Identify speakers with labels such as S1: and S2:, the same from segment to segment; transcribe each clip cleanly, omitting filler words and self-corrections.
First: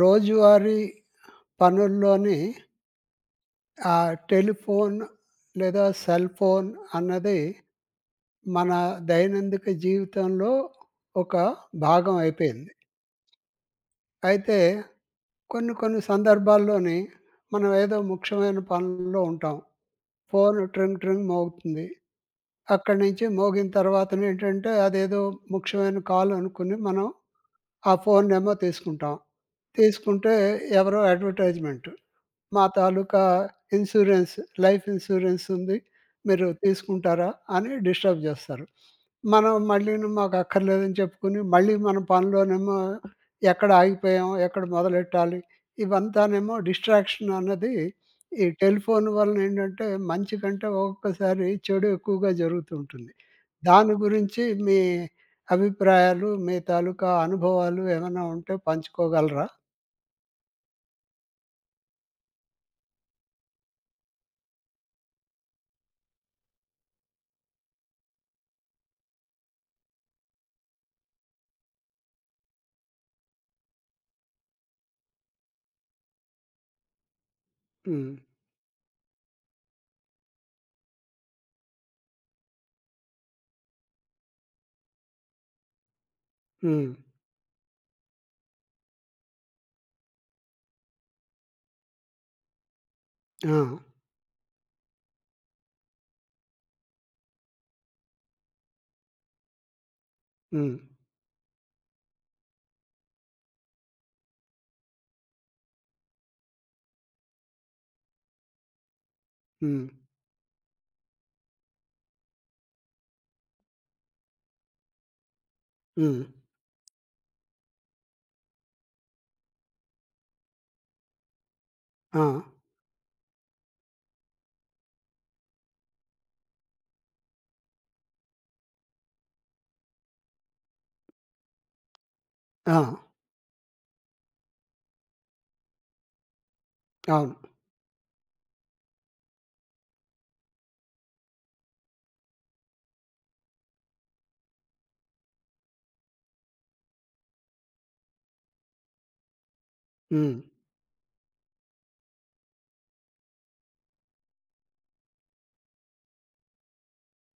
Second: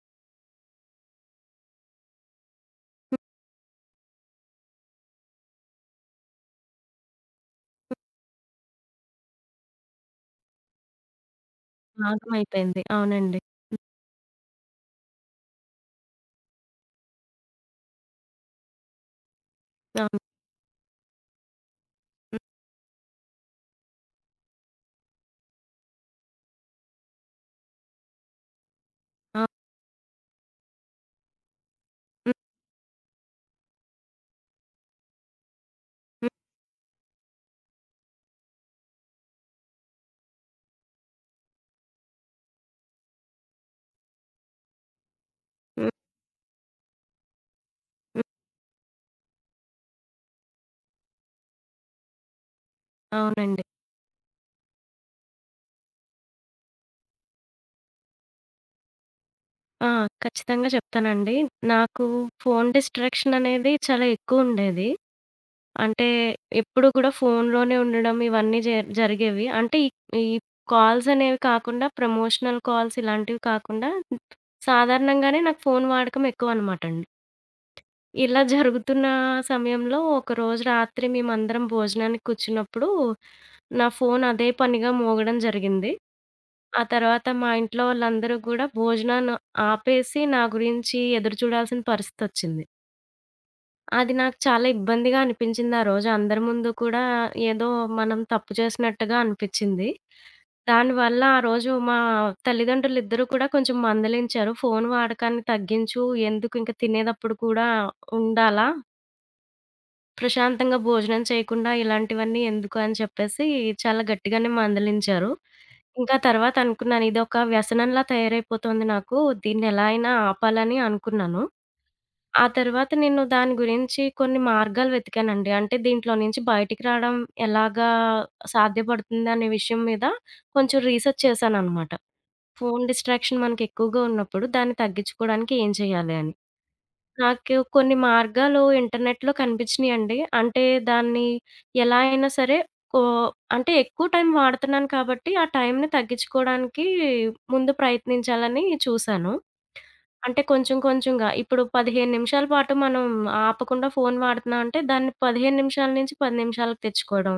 S1: రోజువారీ పనుల్లోని ఆ టెలిఫోన్ లేదా సెల్ ఫోన్ అన్నది మన దైనందిక జీవితంలో ఒక భాగం అయిపోయింది.
S2: భాగమైపోయింది. అవునండి.
S1: అయితే కొన్ని కొన్ని సందర్భాల్లోని మనం ఏదో ముఖ్యమైన పనుల్లో ఉంటాం.
S2: అవును.
S1: ఫోను ట్రింగ్ ట్రింగ్ మోగుతుంది. అక్కడి నుంచి మోగిన తర్వాతనేంటంటే అదేదో ముఖ్యమైన కాల్ అనుకుని మనం ఆ ఫోనేమో తీసుకుంటాం.
S2: ఆ!
S1: తీసుకుంటే ఎవరో అడ్వర్టైజ్‌మెంట్. మా తాలూకా ఇన్సూరెన్స్, లైఫ్ ఇన్సూరెన్స్ ఉంది.
S2: హ్మ్.
S1: మీరు తీసుకుంటారా? అని డిస్టర్బ్ జేస్తారు. మనం మళ్ళీను మాకు అక్కర్లేదని చెప్పుకుని, మళ్ళీ మన పనిలోనేమో ఎక్కడ ఆగిపోయాం? ఎక్కడ మొదలెట్టాలి?
S2: హ్మ్.
S1: ఇవంతానేమో డిస్ట్రాక్షన్ అన్నది
S2: హ్మ్.
S1: ఈ టెలిఫోన్ వలనేంటంటే, మంచి కంటే ఒక్కొక్కసారి చెడు ఎక్కువగా జరుగుతూ ఉంటుంది.
S2: అవునండి.
S1: దాని గురించి మీ అభిప్రాయాలు, మీ తాలూకా అనుభవాలు ఏమైనా ఉంటే పంచుకోగలరా?
S2: ఆ! ఖచ్చితంగా చెప్తానండి. నాకు ఫోను డిస్ట్రాక్షన్ అనేది చాలా ఎక్కువుండేది. అంటే ఎప్పుడు కూడా ఫోనులోనే ఉండడం ఇవన్నీ జరిగేవి. అంటే ఈ ఈ కాల్స్ అనేవి కాకుండా ప్రమోషనల్ కాల్స్ ఇలాంటివి కాకుండా సాధారణంగానే నాకు ఫోను వాడకం ఎక్కువనమాటండి.
S1: హ్మ్.
S2: ఇలా జరుగుతున్న సమయంలో ఒకరోజు రాత్రి మేమందరం భోజనానికి కూర్చున్నప్పుడు, నా ఫోను అదే పనిగా మోగడం జరిగింది. ఆ
S1: హ్మ్.
S2: తర్వాత మా ఇంట్లో వాళ్ళందరూ గూడా భోజనాన్ని ఆపేసి నా గురించి ఎదురు చూడాల్సిన పరిస్థితొచ్చింది.
S1: ఆ!
S2: అది నాకు చాలా ఇబ్బందిగా అనిపించింది ఆ రోజు. అందరి ముందు కూడా ఏదో మనం తప్పు చేసినట్టుగా అనిపిచ్చింది.
S1: హ్మ్.
S2: దానివల్ల ఆ రోజు మా తల్లిదండ్రులిద్దరూ కూడా కొంచెం మందలించారు. "ఫోను వాడకాన్ని తగ్గించు. ఎందుకు ఇంక తినేదప్పుడు కూడా ఉండాలా?"
S1: హ్మ్.
S2: ప్రశాంతంగా భోజనం చేయకుండా ఇలాంటివన్నీ ఎందుకు అని చెప్పేసి చాలా గట్టిగానే మందలించారు. ఇంకా
S1: హ్మ్.
S2: తర్వాత అనుకున్నాను ఇదొక వ్యసనంలా తయారైపోతుంది నాకు. దీన్నెలా అయినా ఆపాలని అనుకున్నాను.
S1: ఆ!
S2: ఆ తర్వాత నేను దాని గురించి కొన్ని మార్గాలు వెతికానండి. అంటే దీంట్లో నుంచి బయటికి రావడం ఎలాగా సాధ్యపడుతుందనే విషయం మీద కొంచెం రీసెర్చ్ చేశాననమాట.
S1: ఆ!
S2: ఫోను డిస్ట్రాక్షన్ మనకెక్కువగా ఉన్నప్పుడు దాన్ని తగ్గించుకోవడానికి ఏం చేయాలి అని.
S1: అవును.
S2: నాకు కొన్ని మార్గాలు ఇంటర్నెట్‌లో కనిపించినియండి. అంటే దాన్ని ఎలా అయినా సరే కో అంటే ఎక్కువ టైం వాడుతున్నాను కాబట్టి, ఆ టైంని తగ్గించుకోవడానికి ముందు ప్రయత్నించాలని చూశాను.
S1: హ్మ్.
S2: అంటే కొంచెం కొంచెంగా ఇప్పుడు 15 నిమిషాల పాటు మనం ఆపకుండా ఫోను వాడుతున్నాం అంటే, దాన్ని 15 నిమిషాల నుంచి 10 నిమిషాలకు తెచ్చుకోవడం.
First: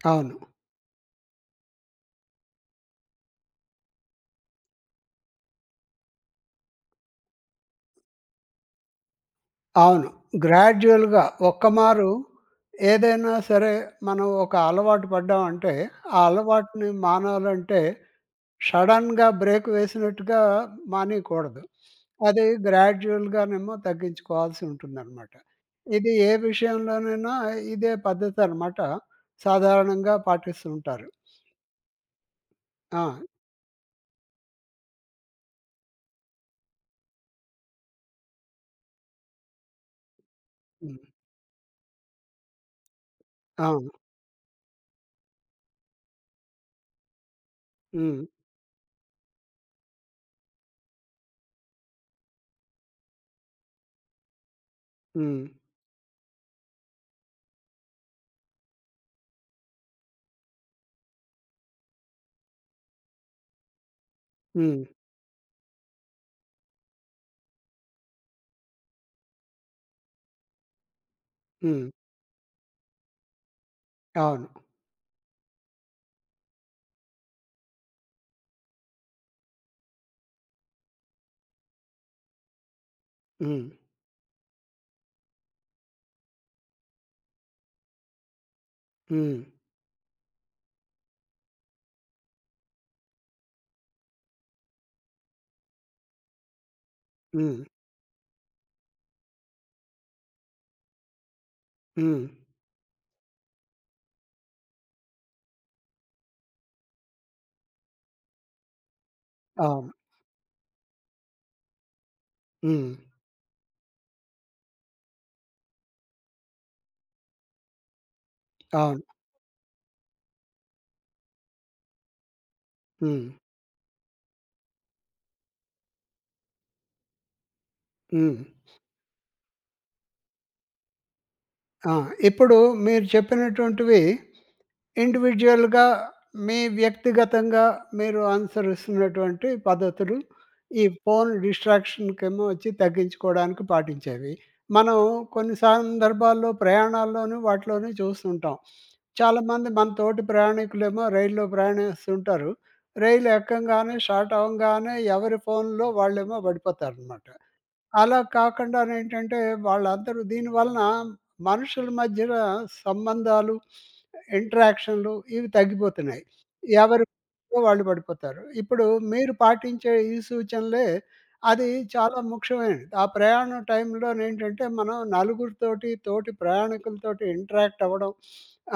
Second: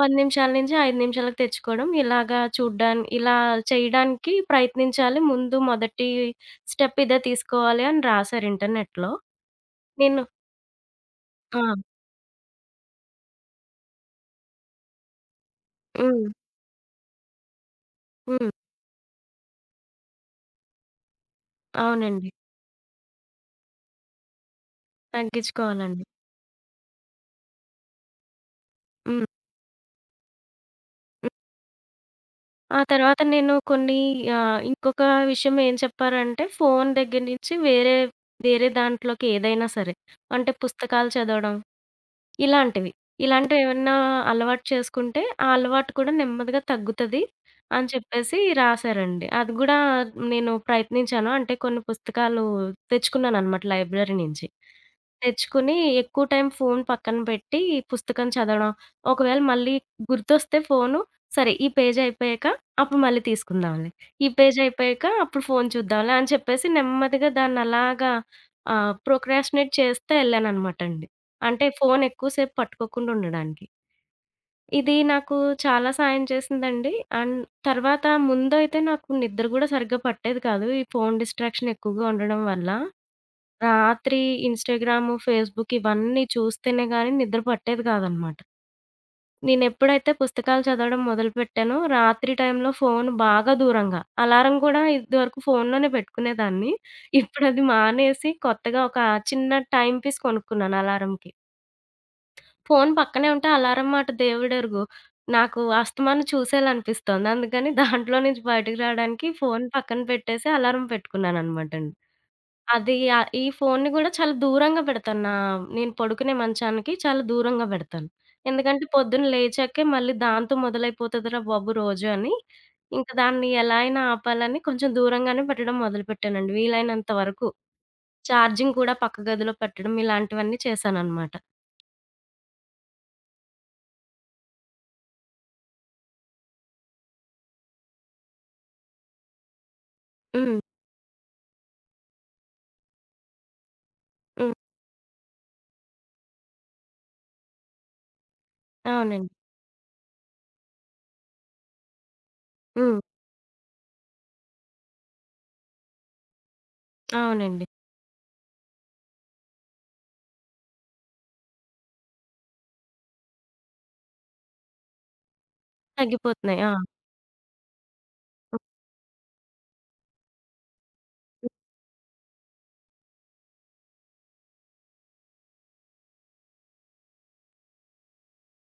S2: 10
S1: అవును.
S2: నిమిషాల నుంచి 5 నిమిషాలకు తెచ్చుకోవడం. ఇలాగా చూడ్డాని ఇలా చేయడానికి ప్రయత్నించాలి. ముందు మొదటి స్టెప్ ఇదే తీసుకోవాలి అని రాశారు ఇంటర్నెట్‌లో.
S1: అవును.
S2: నేను
S1: గ్రాడ్యుయల్‌గా
S2: ఆ!
S1: ఒక్క మారు ఏదైనా సరే మనం ఒక అలవాటు పడ్డామంటే, ఆ
S2: హ్మ్.
S1: అలవాటుని మానాలంటే
S2: హ్మ్.
S1: సడెన్‌గా బ్రేక్ వేసినట్టుగా మానేయకూడదు.
S2: అవునండి.
S1: అది గ్రాడ్యుయల్‌గానేమో తగ్గించుకోవాల్సి ఉంటుందనమాట.
S2: తగ్గించుకోవాలండి.
S1: ఇది ఏ విషయంలోనైనా ఇదే పద్ధతి అనమాట.
S2: హ్మ్.
S1: సాధారణంగా పాటిస్తుంటారు.
S2: హ్మ్. ఆ
S1: ఆ!
S2: తర్వాత నేను కొన్ని ఇంకొక విషయం ఏం చెప్పారంటే ఫోను దగ్గర నుంచి వేరే, వేరే దాంట్లోకి ఏదైనా సరే, అంటే
S1: హ్మ్.
S2: పుస్తకాలు చదవడం ఇలాంటివి.
S1: అవును.
S2: ఇలాంటివేమన్నా అలవాటు చేసుకుంటే, ఆ అలవాటు కూడా నెమ్మదిగా తగ్గుతది అని
S1: హ్మ్.
S2: చెప్పేసి రాశారండి. అది గూడా నేను ప్రయత్నించాను. అంటే కొన్ని పుస్తకాలు తెచ్చుకున్నాననమాట లైబ్రరీ నుంచి.
S1: హ్మ్.
S2: తెచ్చుకుని ఎక్కువ టైం ఫోను పక్కన పెట్టి పుస్తకం చదవడం. ఒకవేళ మళ్ళీ గుర్తొస్తే ఫోను, సరే ఈ పేజ్ అయిపోయాక అప్పుడు మళ్ళీ తీసుకుందాంలే. ఈ పేజ్
S1: హ్మ్.
S2: అయిపోయాక అప్పుడు ఫోను చూద్దాంలే అని చెప్పేసి నెమ్మదిగా దాన్నలాగా ప్రోక్రాస్టినేట్ చేస్తా ఎళ్ళాననమాటండి. అంటే
S1: హ్మ్.
S2: ఫోను ఎక్కువ సేపు పట్టుకోకుండా ఉండడానికి.
S1: అవును.
S2: ఇది నాకు చాలా సాయం చేసిందండి. అండ్ తర్వాత ముందైతే నాకు నిద్ర గూడా సరిగ్గా పట్టేది కాదు. ఈ ఫోను డిస్ట్రాక్షన్ ఎక్కువగా ఉండడం వల్ల.
S1: హ్మ్.
S2: రాత్రి ఇన్‌స్టాగ్రాము, ఫేస్‌బుక్ ఇవన్నీ చూస్తేనే గానీ నిద్ర పట్టేది కాదనమాట.
S1: హ్మ్.
S2: నేనెప్పుడైతే పుస్తకాలు చదవడం మొదలుపెట్టానో రాత్రి టైంలో ఫోను బాగా దూరంగా, అలారం గూడా ఇదివరకు ఫోనులోనే పెట్టుకునేదాన్ని.
S1: హ్మ్.
S2: ఇప్పుడది మానేసి కొత్తగా ఒక చిన్న టైమ్ పీస్ కొనుక్కున్నాను అలారంకి.
S1: హ్మ్.
S2: ఫోను పక్కనే ఉంటే అలారం మాట దేవుడెరుగు. నాకు అస్తమానం చూసేయాలనిపిస్తోంది. అందుకని దాంట్లో నుంచి బయటికి రాడానికి ఫోను
S1: అవును.
S2: పక్కన పెట్టేసి అలారం పెట్టుకున్నాననమాటండి.
S1: హ్మ్.
S2: అది ఈ ఫోనుని గూడా చాలా దూరంగా పెడతాను. నేను పడుకునే మంచానికి చాలా దూరంగా బెడతాను. ఎందుకంటే
S1: అవును.
S2: పొద్దున్న లేచాకే మళ్ళీ దాంతో మొదలైపోతదిరా బాబు రోజు అని, ఇంక
S1: హ్మ్.
S2: దాన్ని ఎలా అయినా ఆపాలని కొంచెం దూరంగానే పెట్టడం మొదలుపెట్టానండి. వీలైనంత వరకు.
S1: హ్మ్.
S2: ఛార్జింగ్ కూడా పక్క గదిలో పెట్టడం ఇలాంటివన్నీ చేశాననమాట.
S1: ఆ! ఇప్పుడు మీరు చెప్పినటువంటివి ఇండివిడ్యుయల్‌గా మీ వ్యక్తిగతంగా మీరు అనుసరిస్తున్నటువంటి పద్ధతులు,
S2: హ్మ్.
S1: ఈ ఫోను డిస్ట్రాక్షన్‌కేమో వచ్చి తగ్గించుకోవడానికి పాటించేవి.
S2: హ్మ్.
S1: మనం కొన్ని సందర్భాల్లో ప్రయాణాల్లోనూ, వాటిలోనూ చూస్తుంటాం.
S2: అవునండి.
S1: చాలామంది మన తోటి ప్రయాణికులేమో రైల్లో ప్రయాణిస్తుంటారు.
S2: హ్మ్.
S1: రైలు ఎక్కంగానే, స్టార్ట్ అవ్వంగానే ఎవరి ఫోన్‌లో వాళ్ళేమో పడిపోతారనమాట.
S2: అవునండి.
S1: అలా కాకుండా నేంటంటే వాళ్ళందరూ దీనివలన మనుషుల మధ్యన సంబంధాలు, ఇంటరాక్షన్‌లు ఇవి తగ్గిపోతున్నాయి.
S2: తగ్గిపోతున్నాయి. ఆ!
S1: ఎవరి పనిలో వాళ్ళు పడిపోతారు.
S2: హ్మ్.
S1: ఇప్పుడు మీరు పాటించే ఈ సూచనలే అది చాలా ముఖ్యమైనది. ఆ ప్రయాణం టైంలోనేంటంటే మనం నలుగురితోటి, తోటి ప్రయాణికులతోటి ఇంటరాక్ట్ అవ్వడం,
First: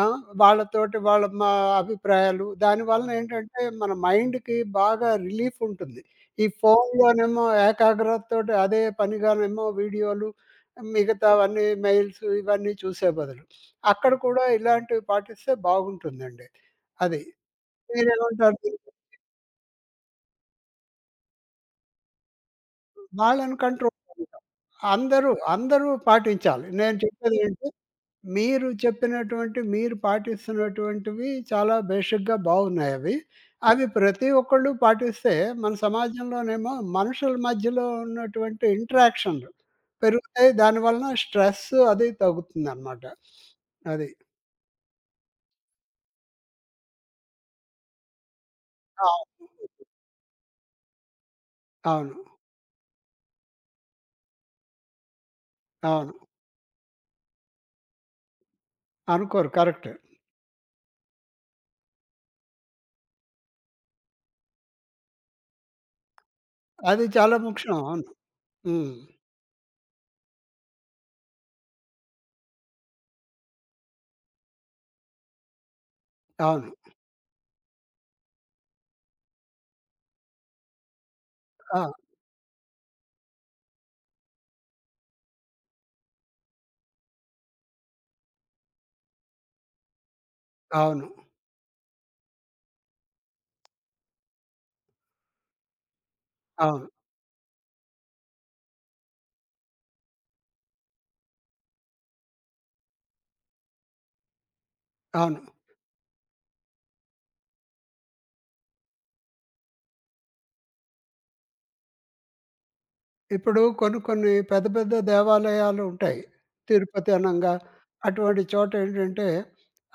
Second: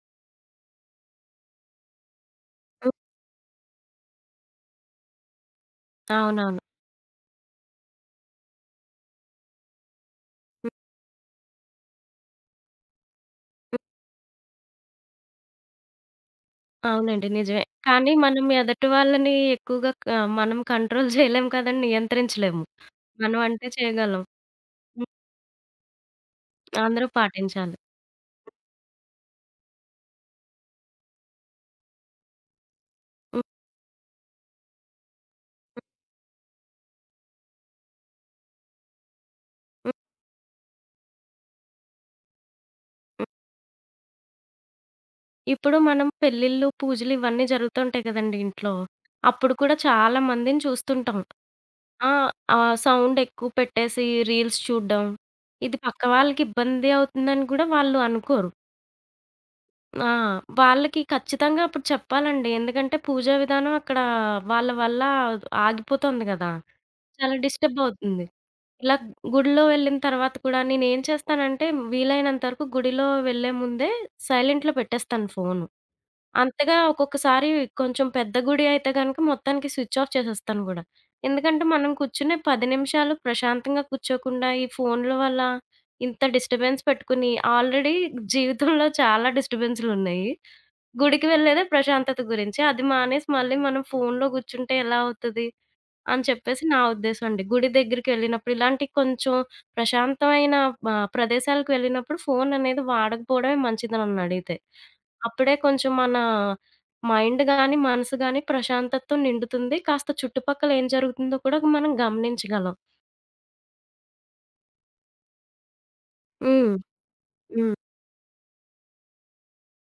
S1: వాళ్ళతోటి వాళ్ళ మా అభిప్రాయాలు
S2: హ్మ్.
S1: దానివలన ఏంటంటే మన మైండ్‌కి బాగా రిలీఫ్ ఉంటుంది. ఈ
S2: అవునవును.
S1: ఫోన్‌లోనేమో ఏకాగ్రతతోటి అదే పనిగానేమో వీడియోలు,
S2: హ్మ్.
S1: మిగతావన్నీ మెయిల్స్ ఇవన్నీ చూసే బదులు. అక్కడ కూడా ఇలాంటివి పాటిస్తే బాగుంటుందండి. అది.
S2: అవునండి. నిజమే. కానీ మనం
S1: మీరేమంటారు దీనికి?
S2: ఎదటి వాళ్ళని ఎక్కువగా క మనం కంట్రోల్ చేయలేం కదండీ! నియంత్రించలేము. మనం
S1: వాళ్ళని
S2: అంటే
S1: కంట్రోల్
S2: చేయగలం. హ్మ్.
S1: అందరూ, అందరూ పాటించాలి. నేను
S2: అందరూ
S1: చెప్పేదేంటి
S2: పాటించాలి.
S1: మీరు చెప్పినటువంటి మీరు పాటిస్తున్నటువంటివి చాలా బేషిక్‌గా బాగున్నాయి అవి.
S2: హ్మ్.
S1: అవి ప్రతి ఒక్కళ్ళు పాటిస్తే మన సమాజంలోనేమో మనుషుల మధ్యలో ఉన్నటువంటి ఇంటరాక్షన్‌లు
S2: హ్మ్.
S1: పెరుగుతాయి. దానివలన స్ట్రెస్ అది తగ్గుతుందనమాట.
S2: హ్మ్.
S1: అది.
S2: ఇప్పుడు మనం పెళ్ళిళ్ళు, పూజలు ఇవన్నీ జరుగుతుంటాయి కదండీ ఇంట్లో.
S1: అవును.
S2: అప్పుడు కూడా చాలా మందిని చూస్తుంటాం. ఆ!
S1: అవును.
S2: ఆ సౌండ్ ఎక్కువ పెట్టేసి రీల్స్ చూడడం, ఇది పక్క
S1: అవును.
S2: వాళ్ళకి ఇబ్బంది అవుతుందని కూడా వాళ్ళు అనుకోరు.
S1: అనుకోరు. కరెక్ట్.
S2: ఆ! వాళ్ళకి ఖచ్చితంగా అప్పుడు చెప్పాలండి. ఎందుకంటే పూజా విధానం అక్కడ వాళ్ళ వల్ల ఆగిపోతుంది గదా!
S1: అది
S2: చాలా
S1: చాలా ముఖ్యం.
S2: డిస్టర్బ్
S1: అవును.
S2: అవుతుంది.
S1: హ్మ్.
S2: ఇలా గుడిలో వెళ్ళిన తర్వాత కూడా నేనేం చేస్తానంటే వీలైనంత వరకు గుడిలో వెళ్ళే ముందే సైలెంట్‌లో పెట్టేస్తాను ఫోను.
S1: అవును.
S2: అంతగా ఒక్కొక్కసారి కొంచెం పెద్ద గుడి అయితే గనుక మొత్తానికి స్విచ్ ఆఫ్ చేసేస్తాను గూడా. ఎందుకంటే
S1: ఆ!
S2: మనం కూర్చునే 10 నిమిషాలు ప్రశాంతంగా కూర్చోకుండా ఈ ఫోన్‌ల వల్ల ఇంత డిస్టర్బెన్స్ పెట్టుకుని ఆల్రెడీ జీవితంలో చాలా డిస్టర్బెన్స్‌లున్నాయి.
S1: అవును.
S2: గుడికి వెళ్ళేదే ప్రశాంతత గురించి. అది మానేసి మళ్ళీ మనం ఫోనులో గూర్చుంటే ఎలా అవుతది? అని చెప్పేసి నా
S1: అవును.
S2: ఉద్దేశం అండి. గుడి దగ్గరికెళ్ళినప్పుడు ఇలాంటి కొంచెం ప్రశాంతమైన ప్రదేశాలకు వెళ్ళినప్పుడు ఫోననేది వాడకపోవడమే మంచిది నన్నడిగితే.
S1: అవును.
S2: అప్పుడే కొంచెం మన మైండ్ గాని, మనసు గాని ప్రశాంతతతో నిండుతుంది. కాస్త చుట్టుపక్కల ఏం జరుగుతుందో కూడా మనం గమనించగలం.
S1: ఇప్పుడు కొన్ని కొన్ని పెద్ద పెద్ద దేవాలయాలు ఉంటాయి.
S2: హ్మ్.
S1: తిరుపతి అనంగా
S2: హ్మ్.
S1: అటువంటి చోట ఏంటంటే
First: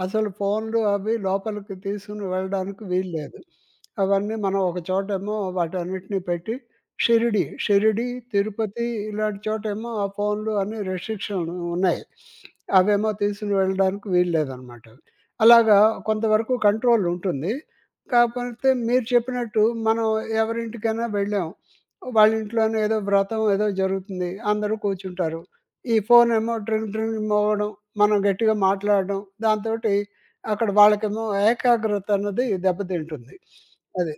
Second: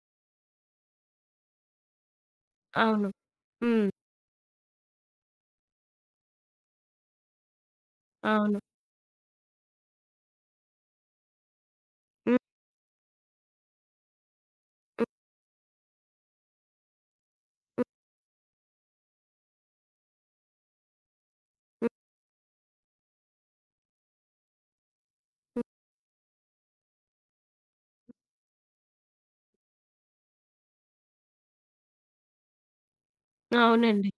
S1: అసలు ఫోన్‌లు అవి లోపలికి తీసుకొని వెళ్ళడానికి
S2: అవును.
S1: వీల్లేదు.
S2: హ్మ్.
S1: అవన్నీ మనం ఒక చోటేమో వాటన్నిటిని పెట్టి షిరిడి,
S2: అవును.
S1: తిరుపతి ఇలాంటి చోటేమో ఆ ఫోన్‌లు అన్ని రెస్ట్రిక్షన్ ఉన్నాయి.
S2: హ్మ్.
S1: అవేమో తీసుకొని వెళ్ళడానికి వీల్లేదనమాట.
S2: హ్మ్.
S1: అలాగా కొంతవరకు కంట్రోల్ ఉంటుంది.
S2: హ్మ్.
S1: కాకపోతే మీరు చెప్పినట్టు మనం ఎవరింటికైనా వెళ్ళాం.
S2: హ్మ్.
S1: వాళ్ళ ఇంట్లోనే ఏదో వ్రతం ఏదో జరుగుతుంది. అందరూ కూర్చుంటారు.
S2: హ్మ్.
S1: ఈ ఫోనేమో డ్రింగ్ డ్రింగ్ మోగడం, మనం గట్టిగా మాట్లాడడం, దాంతోటి అక్కడ వాళ్ళకేమో ఏకాగ్రత అన్నది దెబ్బతింటుంది.
S2: అవునండి.
S1: అది.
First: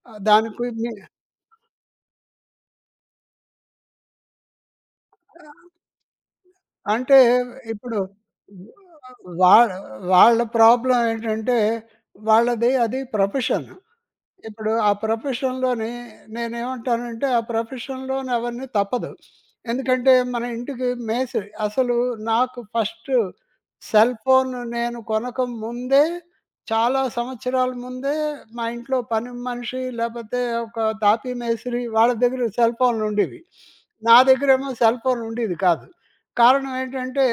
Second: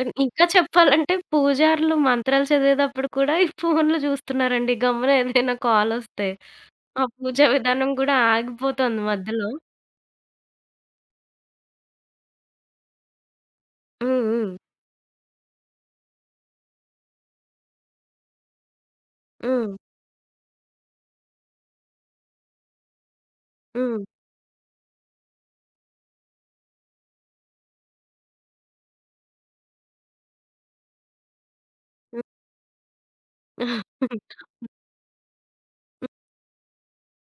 S2: అన్ ఇంకా
S1: దానికి మీ
S2: చెప్పాలంటే పూజారులు మంత్రాలు చదివేదప్పుడు కూడా ఈ ఫోన్లు చూస్తున్నారండి. గమ్మున ఏదైనా కాలొస్తే. ఆ
S1: అంటే
S2: పూజా విధానం
S1: ఇప్పుడు
S2: గూడా ఆగిపోతుంది మధ్యలో.
S1: వా వాళ్ళ ప్రాబ్లమ్ ఏంటంటే వాళ్ళది అది ప్రొఫెషన్.
S2: హ్మ్.
S1: ఇప్పుడు ఆ ప్రొఫెషన్‌లోని నేనేమంటానంటే, ఆ ప్రొఫెషన్‌లోని అవన్నీ తప్పదు.
S2: హ్మ్.
S1: ఎందుకంటే, మన ఇంటికి మేస్త్రి అసలు నాకు ఫస్టు
S2: హ్మ్.
S1: సెల్ ఫోన్ నేను కొనక ముందే, చాలా సంవత్సరాల ముందే మా ఇంట్లో పని మనిషి, లేపోతే ఒక తాపీ మేస్త్రి వాళ్ళ
S2: హ్మ్.
S1: దగ్గర సెల్ ఫోన్‌లుండేవి.
S2: హ్మ్.
S1: నా దగ్గరేమో సెల్ ఫోన్ ఉండేది కాదు. కారణం ఏంటంటే,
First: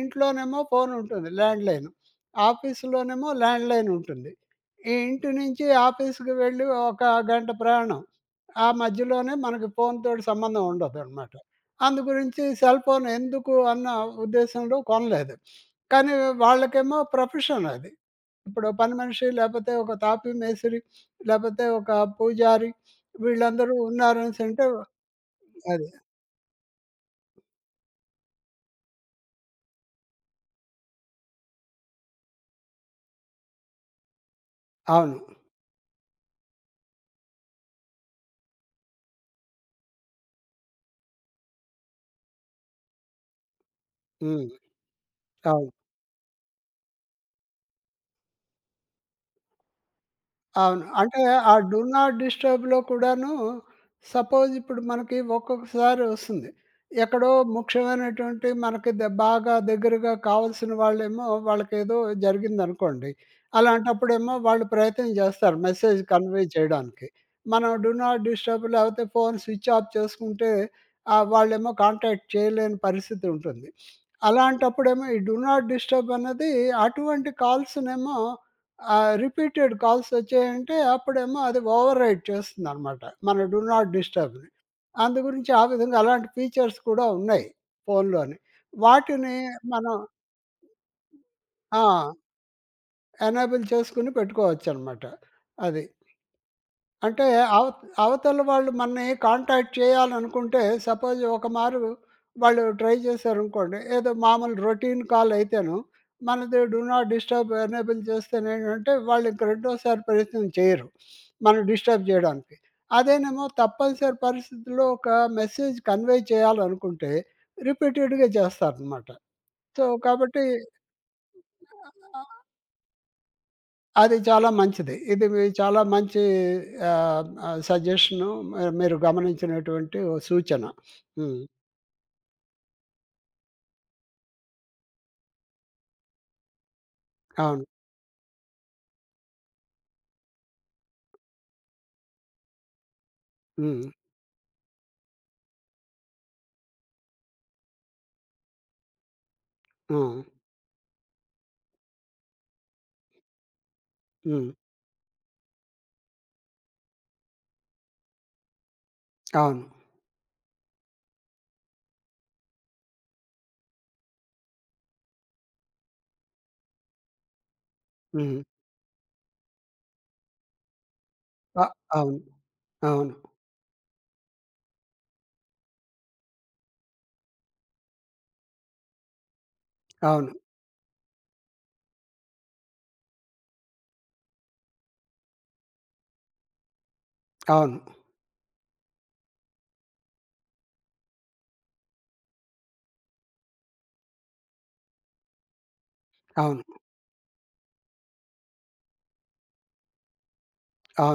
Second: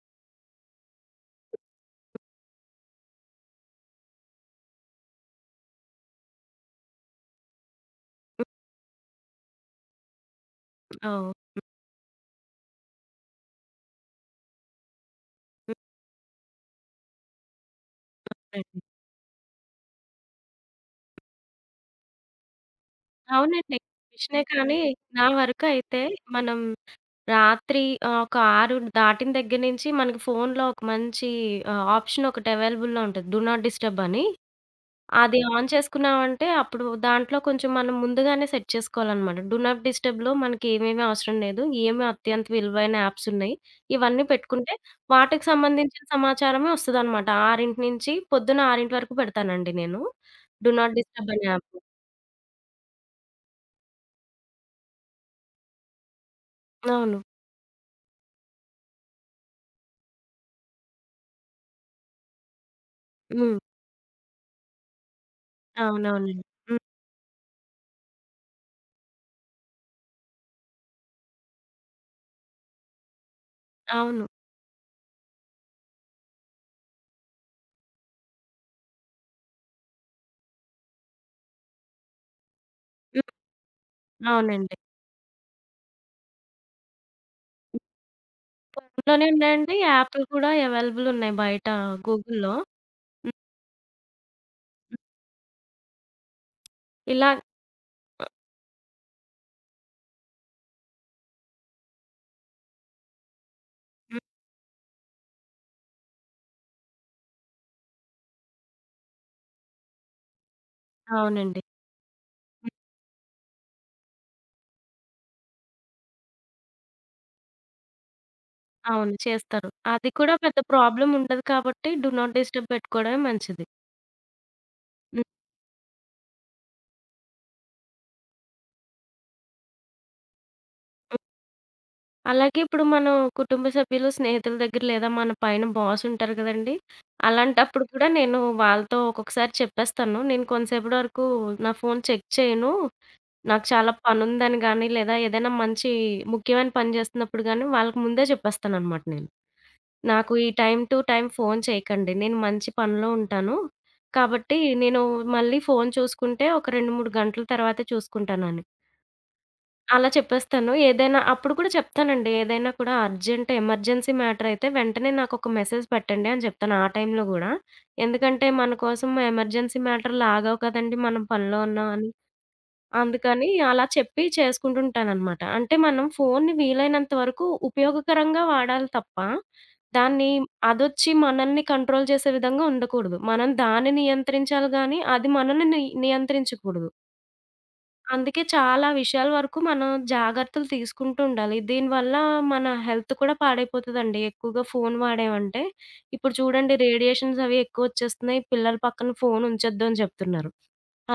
S1: ఇంట్లోనేమో ఫోనుంటుంది ల్యాండ్‌లైను. ఆఫీసులోనేమో ల్యాండ్‌లైనుంటుంది. ఈ ఇంటి నుంచి ఆఫీస్‌కి వెళ్ళి ఒక గంట ప్రయాణం. ఆ మధ్యలోనే మనకి ఫోన్‌తోటి సంబంధం ఉండదనమాట.
S2: అవును.
S1: అందు గురించి సెల్ ఫోన్ ఎందుకు అన్న ఉద్దేశంలో కొనలేదు. కానీ వాళ్ళకేమో ప్రొఫెషన్ అది. ఇప్పుడు
S2: అవునండి.
S1: పని మనిషి లేకపోతే ఒక తాపీ మేస్త్రి, లేకపోతే ఒక పూజారి వీళ్ళందరూ
S2: అవునండి. విషయమే
S1: ఉన్నారనేసంటే
S2: కానీ నా
S1: అది.
S2: వరకైతే మనం రాత్రి ఒక 6 దాటిన దగ్గర నుంచి మనకి ఫోన్‌లో ఒక మంచి ఆప్షన్ ఒకటి అవైలబుల్‌లో ఉంటది. డు నాట్ డిస్టర్బ్ అని.
S1: అవును.
S2: అది ఆన్ చేసుకున్నామంటే అప్పుడు దాంట్లో కొంచెం మనం ముందుగానే సెట్ చేసుకోవాలనమాట. డూ నాట్ డిస్టర్బ్‌లో మనకి ఏమేమి అవసరం లేదు. ఏమి అత్యంత విలువైన యాప్స్ ఉన్నాయి. ఇవన్నీ
S1: హ్మ్.
S2: పెట్టుకుంటే వాటికి
S1: అవును.
S2: సంబంధించిన సమాచారమే వస్తదనమాట. 6 నుంచి పొద్దున 6 వరకు పెడతానండి నేను. డూ
S1: అవును.
S2: నాట్
S1: అంటే
S2: డిస్టర్బ్ అనే
S1: ఆ
S2: యాప్.
S1: డు నాట్ డిస్టర్బ్‌లో కూడాను సపోజ్ ఇప్పుడు మనకి ఒక్కొక్కసారి వస్తుంది.
S2: అవును.
S1: ఎక్కడో ముఖ్యమైనటువంటి మనకి బాగా దగ్గరగా కావాల్సిన వాళ్ళేమో వాళ్ళకేదో జరిగిందనుకోండి.
S2: హ్మ్.
S1: అలాంటప్పుడేమో వాళ్ళు ప్రయత్నం చేస్తారు మెసేజ్
S2: అవునవునండి.
S1: కన్వే
S2: హ్మ్.
S1: చేయడానికి. మనం డు నాట్ డిస్టర్బ్ లేకపోతే ఫోన్ స్విచ్ ఆఫ్ చేసుకుంటే వాళ్ళేమో కాంటాక్ట్ చేయలేని పరిస్థితి ఉంటుంది.
S2: అవును.
S1: అలాంటప్పుడేమో ఈ డు నాట్ డిస్టర్బ్ అన్నది అటువంటి కాల్స్‌నేమో ఆ! రిపీటెడ్ కాల్స్ వచ్చాయంటే అప్పుడేమో అది ఓవర్ రైట్ చేస్తుందనమాట.
S2: హ్మ్.
S1: మన డూ నాట్ డిస్టర్బ్‌ని.
S2: అవునండి.
S1: అందు గురించి ఆ విధంగా అలాంటి ఫీచర్స్ కూడా ఉన్నాయి ఫోన్‌లోని.
S2: ఇంట్లోనే
S1: వాటిని
S2: ఉన్నాయండి.
S1: మనం
S2: యాప్లు కూడా అవైలబుల్ ఉన్నాయి బయట
S1: ఆ!
S2: గూగుల్‌లో. హ్మ్.
S1: ఎనేబుల్ చేసుకొని పెట్టుకోవచ్చనమాట. అది. అంటే
S2: ఇలా
S1: అవ అవతల వాళ్ళు మనని కాంటాక్ట్ చేయాలనుకుంటే సపోజ్ ఒక మారు వాళ్ళు ట్రై చేశారనుకోండి. ఏదో
S2: హ్మ్.
S1: మామూలు రొటీన్ కాల్ అయితేను. మనది డూ నాట్ డిస్టర్బ్ ఎనేబుల్ చేస్తేనేంటంటే వాళ్ళు ఇంక రెండోసారి ప్రయత్నం చేయరు.
S2: అవునండి.
S1: మనం డిస్టర్బ్ చేయడానికి. అదేనేమో తప్పనిసరి పరిస్థితుల్లో ఒక మెసేజ్ కన్వే చేయాలనుకుంటే రిపీటెడ్‌గా చేస్తారనమాట.
S2: అవును. చేస్తారు.
S1: సో,
S2: అది కూడా
S1: కాబట్టి
S2: పెద్ద ప్రాబ్లమ్ ఉండదు కాబట్టి డు నాట్ డిస్టర్బ్ పెట్టుకోవడమే మంచిది.
S1: అది చాలా మంచిది.
S2: హ్మ్.
S1: ఇది మీ చాలా మంచి ఆహ్, ఆహ్, సజెషను మీరు గమనించినటువంటి ఓ సూచన.
S2: హ్మ్.
S1: హ్మ్.
S2: అలాగే ఇప్పుడు మనం కుటుంబ సభ్యులు, స్నేహితుల దగ్గర లేదా మన పైన బాస్ ఉంటారు కదండీ!
S1: అవును.
S2: అలాంటప్పుడు కూడా నేను వాళ్ళతో ఒక్కొక్కసారి చెప్పేస్తాను. నేను కొంతసేపటి వరకు నా ఫోను చెక్ చేయను. నాకు
S1: హ్మ్.
S2: చాలా పనుందని గాని లేదా ఏదైనా మంచి ముఖ్యమైన పని చేస్తున్నప్పుడు గాని వాళ్ళకి ముందే చెప్పేస్తాననమాట నేను.
S1: హ్మ్.
S2: నాకు ఈ టైమ్ టు టైమ్ ఫోను చేయకండి. నేను మంచి పనిలో ఉంటాను.
S1: హ్మ్.
S2: కాబట్టి నేను మళ్ళీ ఫోను చూసుకుంటే ఒక 2, 3 గంటల తర్వాతే చూసుకుంటానని.
S1: అవును.
S2: అలా చెప్పేస్తాను. ఏదైనా అప్పుడు కూడా చెప్తానండి. ఏదైనా కూడా అర్జెంట్ ఎమర్జెన్సీ మ్యాటర్ అయితే వెంటనే నాకొక మెసేజ్ పెట్టండి అని చెప్తాను ఆ టైంలో గూడా.
S1: హ్మ్.
S2: ఎందుకంటే మన కోసం ఎమర్జెన్సీ మ్యాటర్‌లు ఆగవు కదండీ! మనం పనిలో
S1: అ
S2: ఉన్నామని.
S1: అవును. అవును.
S2: అందుకని అలా చెప్పి చేసుకుంటుంటాననమాట. అంటే మనం ఫోన్‌ని వీలైనంత వరకు ఉపయోగకరంగా వాడాలి తప్ప, దాన్ని
S1: అవును.
S2: అదొచ్చి మనల్ని కంట్రోల్ చేసే విధంగా ఉండకూడదు. మనం దాన్ని నియంత్రించాలి గానీ, అది మనల్ని నియంత్రించకూడదు.
S1: అవును.
S2: అందుకే చాలా విషయాల వరకు మనం జాగ్రత్తలు తీసుకుంటూ ఉండాలి. దీనివల్ల మన హెల్త్ కూడా పాడైపోతదండి. ఎక్కువగా ఫోను వాడామంటే. ఇప్పుడు
S1: అవును.
S2: చూడండి రేడియేషన్స్ అవి ఎక్కువొచ్చేస్తున్నాయి. పిల్లల పక్కన ఫోను ఉంచొద్దు అని చెప్తున్నారు.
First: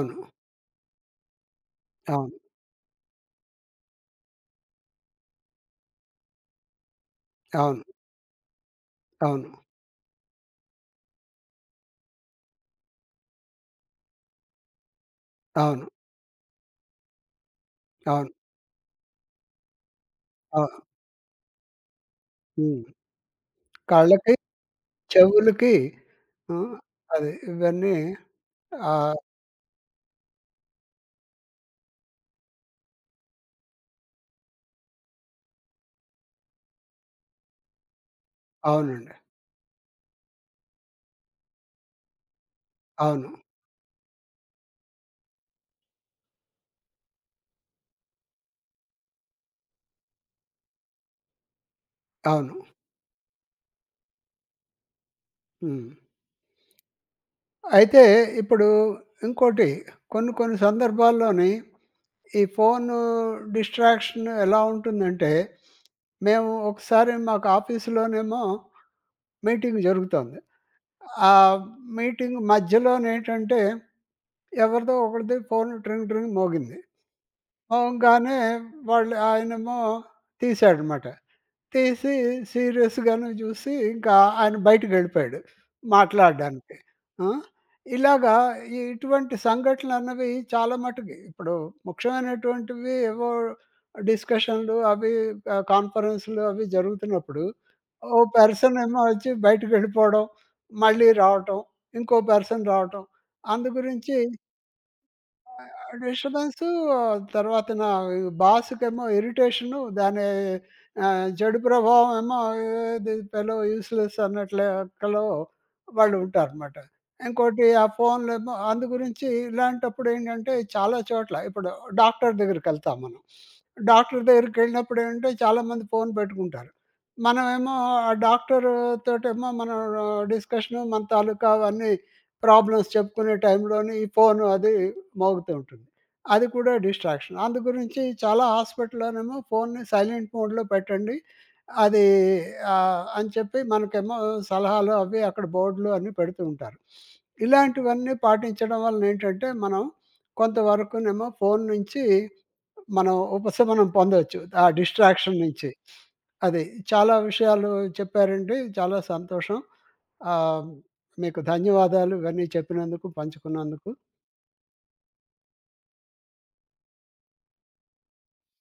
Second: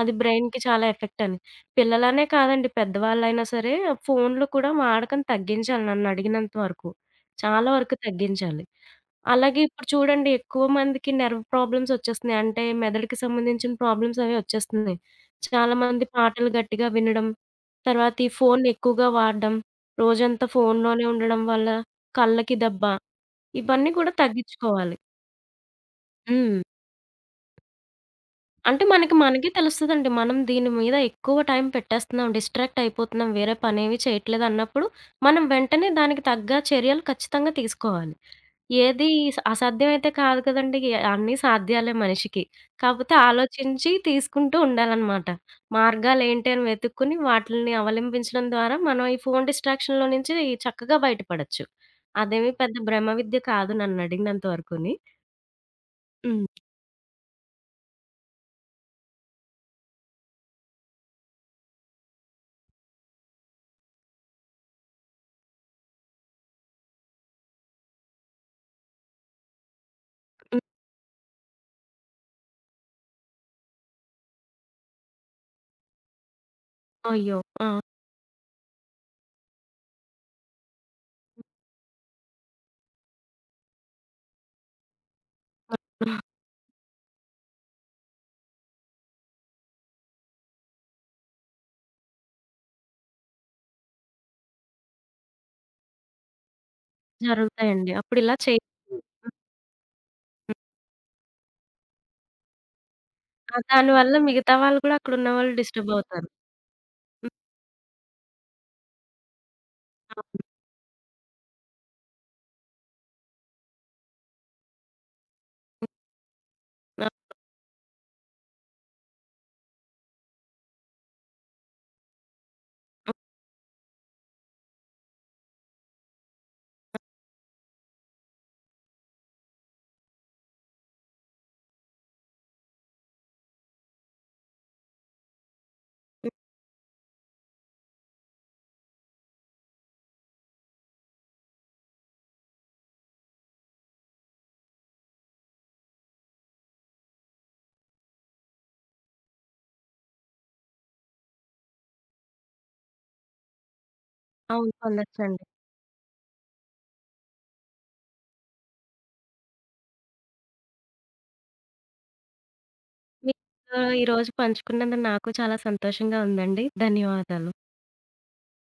S2: అది బ్రెయిన్‌కి చాలా ఎఫెక్ట్ అని. పిల్లలనే
S1: అవును.
S2: కాదండి పెద్దవాళ్ళైనా సరే ఫోన్లు కూడా వాడకం తగ్గించాలి నన్నడిగినంత వరకు. చాలా
S1: అవును.
S2: వరకు తగ్గించాలి.
S1: అవును.
S2: అలాగే ఇప్పుడు చూడండి ఎక్కువ మందికి నెర్వ్ ప్రాబ్లమ్స్ వచ్చేస్తున్నాయి. అంటే మెదడుకి సంబంధించిన ప్రాబ్లమ్స్ అవి వచ్చేస్తున్నాయి. చాలా
S1: అవును.
S2: మంది పాటలు గట్టిగా వినడం, తర్వాత ఈ
S1: అవును.
S2: ఫోన్‌ని ఎక్కువగా వాడడం, రోజంతా
S1: అవును.
S2: ఫోన్‌లోనే ఉండడం వల్ల కళ్ళకి దెబ్బ,
S1: హ్మ్.
S2: ఇవన్నీ కూడా
S1: కళ్ళకి,
S2: తగ్గించుకోవాలి.
S1: చెవులకి
S2: హ్మ్.
S1: హ్మ్. అది ఇవన్నీ
S2: అంటే మనకి
S1: ఆహ్,
S2: మనకే తెలుస్తదండి. మనం దీని మీద ఎక్కువ టైం పెట్టేస్తున్నాం, డిస్ట్రాక్ట్ అయిపోతున్నాం, వేరే పనేవి చేయట్లేదన్నప్పుడు, మనం వెంటనే దానికి తగ్గ చర్యలు ఖచ్చితంగా తీసుకోవాలి. ఏది
S1: అవునండి.
S2: అసాధ్యమైతే కాదు కదండీ! అన్నీ సాధ్యాలే మనిషికి. కాకపోతే
S1: అవును.
S2: ఆలోచించి తీసుకుంటూ ఉండాలనమాట. మార్గాలేంటి అని వెతుక్కొని, వాటిల్ని అవలంబించడం ద్వారా మనం ఈ ఫోను డిస్ట్రాక్షన్‌లో నుంచి చక్కగా బయటపడొచ్చు. అదేమీ
S1: అవును.
S2: పెద్ద బ్రహ్మ విద్య కాదు నన్నడిగినంత వరకుని.
S1: హ్మ్.
S2: హ్మ్.
S1: అయితే ఇప్పుడు ఇంకోటి కొన్ని కొన్ని సందర్భాల్లోని ఈ ఫోన్ డిస్ట్రాక్షన్ ఎలా ఉంటుందంటే, మేము ఒకసారి మాకు ఆఫీస్‌లోనేమో మీటింగ్ జరుగుతోంది.
S2: హ్మ్.
S1: ఆ మీటింగ్ మధ్యలోనేంటంటే ఎవరిదో ఒకరిది ఫోన్ ట్రింగ్ ట్రింగ్ మోగింది.
S2: అయ్యో!
S1: మోగంగానే వాళ్ళు ఆయనేమో తీసాడనమాట. తీసి సీరియస్‌గాను జూసి, ఇంకా ఆయన బయటికెళ్ళిపోయాడు
S2: ఆ!
S1: మాట్లాడడానికి. ఆ! ఇలాగా ఇటువంటి సంఘటనలన్నవి చాలా మటుకి ఇప్పుడు ముఖ్యమైనటువంటివి ఏవో డిస్కషన్‌లు అవి కాన్ఫరెన్స్‌లు అవి జరుగుతున్నప్పుడు,
S2: జరుగుతాయండి.
S1: ఓ
S2: అప్పుడిలా
S1: పర్సన్
S2: చేయొద్దు.
S1: ఏమో వచ్చి బయటికెళ్ళిపోవడం, మళ్ళీ రావటం, ఇంకో పర్సన్ రావటం.
S2: ఆ!
S1: అందు
S2: దానివల్ల
S1: గురించి
S2: మిగతా వాళ్ళు కూడా అక్కడున్న వాళ్ళు డిస్టర్బ్ అవుతారు.
S1: డిస్టర్బెన్సు
S2: హ్మ్.
S1: తర్వాత నా బాస్‌కేమో ఇరిటేషను దాని
S2: అవును.
S1: చెడు ప్రభావం ఏమో "ది ఫెలో యూజ్‌లెస్" అన్నట్టు లెక్కలో వాళ్ళు ఉంటారనమాట. ఇంకోటి ఆ ఫోన్‌లేమో అందు గురించి ఇలాంటప్పుడు ఏంటంటే చాలా చోట్ల ఇప్పుడు డాక్టర్ దగ్గరికెళ్తాం
S2: అవును.
S1: మనం. డాక్టర్ దగ్గరికెళ్ళినప్పుడు ఏంటంటే చాలామంది ఫోన్ పెట్టుకుంటారు. మనమేమో ఆ డాక్టర్ తోటేమో మనం డిస్కషను మన తాలూకా అవన్నీ ప్రాబ్లమ్స్ చెప్పుకునే టైంలోని ఈ ఫోను అది మోగుతూ ఉంటుంది.
S2: హ్మ్.
S1: అది కూడా డిస్ట్రాక్షన్. అందు గురించి చాలా హాస్పిటల్‌లోనేమో ఫోన్‌ని సైలెంట్ మోడ్‌లో పెట్టండి. అది అని చెప్పి మనకేమో సలహాలు అవి అక్కడ బోర్డులు అన్నీ పెడుతూ ఉంటారు. ఇలాంటివన్నీ పాటించడం వలన ఏంటంటే, మనం కొంతవరకునేమో ఫోన్ నుంచి మనం ఉపశమనం పొందొచ్చు. ఆ
S2: అవును.
S1: డిస్ట్రాక్షన్
S2: పొందొచ్చండి.
S1: నుంచి. అది చాలా విషయాలు చెప్పారండి. చాలా సంతోషం. ఆహ్, మీకు ధన్యవాదాలు ఇవన్నీ చెప్పినందుకు,
S2: మీతో
S1: పంచుకున్నందుకు.
S2: ఈరోజు పంచుకున్నందుకు నాకు చాలా సంతోషంగా ఉందండి. ధన్యవాదాలు.